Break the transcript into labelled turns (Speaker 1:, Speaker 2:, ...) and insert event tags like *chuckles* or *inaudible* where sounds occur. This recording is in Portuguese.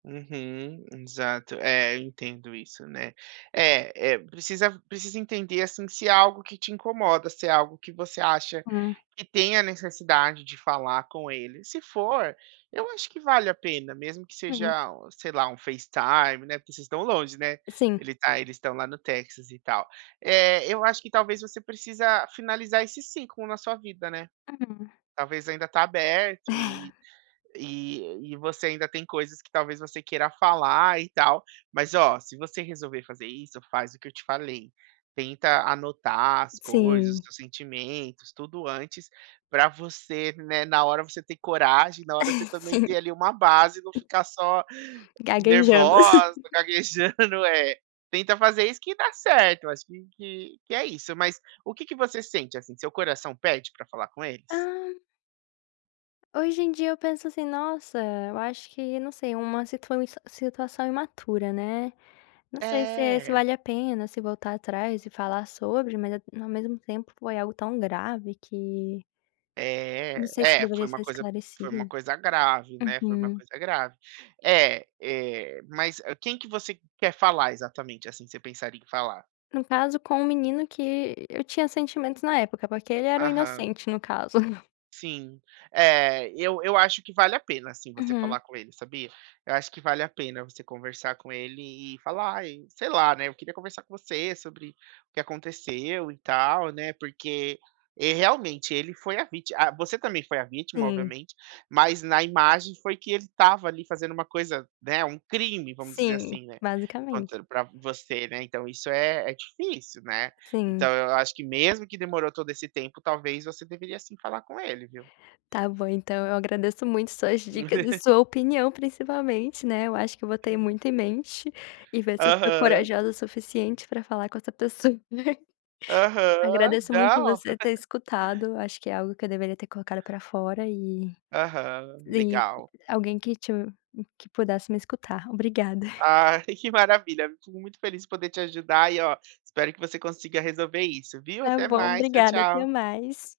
Speaker 1: Uhum. Exato. É, eu entendo isso, né. É, eh, precisa precisa entender, assim, se é algo que te incomoda, se é algo que você acha
Speaker 2: Hum.
Speaker 1: que tem a necessidade de falar com ele. Se for, eu acho que vale a pena, mesmo que
Speaker 2: Sim.
Speaker 1: seja o sei lá, um facetime, né, porque vocês estão longe, né,
Speaker 2: Sim.
Speaker 1: ele está eles estão lá no Texas e tal. É, eu acho que talvez você precisa finalizar esse ciclo na sua vida, né.
Speaker 2: Uhum.
Speaker 1: Talvez ainda tá aberto e e e você ainda tem coisas que, talvez, você queira falar e tal. Mas ó, se você resolver fazer isso, faz o que eu te falei, tenta anotar as coisas, os
Speaker 2: Sim.
Speaker 1: teus sentimentos, tudo antes, para você, né, na hora você ter coragem, na hora você também ter,
Speaker 2: *laughs*
Speaker 1: ali, uma base e não ficar só
Speaker 2: Gaguejando.
Speaker 1: nervosa, *chuckles*
Speaker 2: *chuckles*
Speaker 1: gaguejando, é. Tenta fazer isso que dá certo, eu acho que que que é isso. Mas o que que você sente, assim, seu coração pede para falar com eles?
Speaker 2: Ah. Hoje em dia eu penso assim: "Nossa, eu acho que" não sei, uma situa foi uma situação imatura, né, não sei se é se
Speaker 1: É.
Speaker 2: vale a pena, se voltar atrás e falar sobre, mas é no ao mesmo tempo foi algo tão grave que não
Speaker 1: É,
Speaker 2: sei se
Speaker 1: é. É,
Speaker 2: deveria
Speaker 1: foi uma
Speaker 2: ser
Speaker 1: coisa foi uma
Speaker 2: esclarecido.
Speaker 1: coisa grave, né, foi uma
Speaker 2: Uhum.
Speaker 1: coisa grave. É, eh, mas quem que você quer falar exatamente, assim, você pensaria em falar?
Speaker 2: No caso com o menino que eu tinha sentimentos na época, porque ele era um
Speaker 1: Aham.
Speaker 2: inocente no caso. *chuckles*
Speaker 1: Sim. É, eu eu acho que vale a pena, assim, você falar
Speaker 2: Uhum.
Speaker 1: com ele sabia? Eu acho que vale a pena você conversar com ele e falar: "Ai", sei lá, né, "eu queria conversar com você sobre o que aconteceu e tal, né, porque" é realmente, ele foi a víti ah, você também foi a vítima,
Speaker 2: Sim.
Speaker 1: obviamente, mas na imagem foi que ele estava, ali, fazendo uma coisa, né, um crime, vamos dizer
Speaker 2: Sim,
Speaker 1: assim, né, vamos
Speaker 2: basicamente.
Speaker 1: dizer para você, né, então isso é é difícil, né. Então
Speaker 2: Sim.
Speaker 1: eu acho que mesmo que demorou todo esse tempo, talvez você deveria sim falar com ele, viu.
Speaker 2: Tá bom então, eu agradeço muito suas dicas e
Speaker 1: *laughs*
Speaker 2: sua opinião principalmente, né, eu acho que eu botei muito em mente e ver se eu sou
Speaker 1: Aham.
Speaker 2: corajosa o suficiente para falar com essa pessoa. *chuckles*
Speaker 1: Aham,
Speaker 2: Agradeço muito
Speaker 1: não.
Speaker 2: você ter
Speaker 1: *laughs*
Speaker 2: escutado, eu acho que é algo que eu deveria ter colocado para fora e
Speaker 1: Aham,
Speaker 2: e
Speaker 1: legal.
Speaker 2: alguém que te que pudesse me escutar. Obrigada.
Speaker 1: *chuckles* Ai, que maravilha, fico muito feliz em poder te ajudar, e ó, espero que você consiga resolver isso, viu.
Speaker 2: Tá
Speaker 1: Até
Speaker 2: bom,
Speaker 1: mais, tchau,
Speaker 2: obrigada. Até
Speaker 1: tchau.
Speaker 2: mais.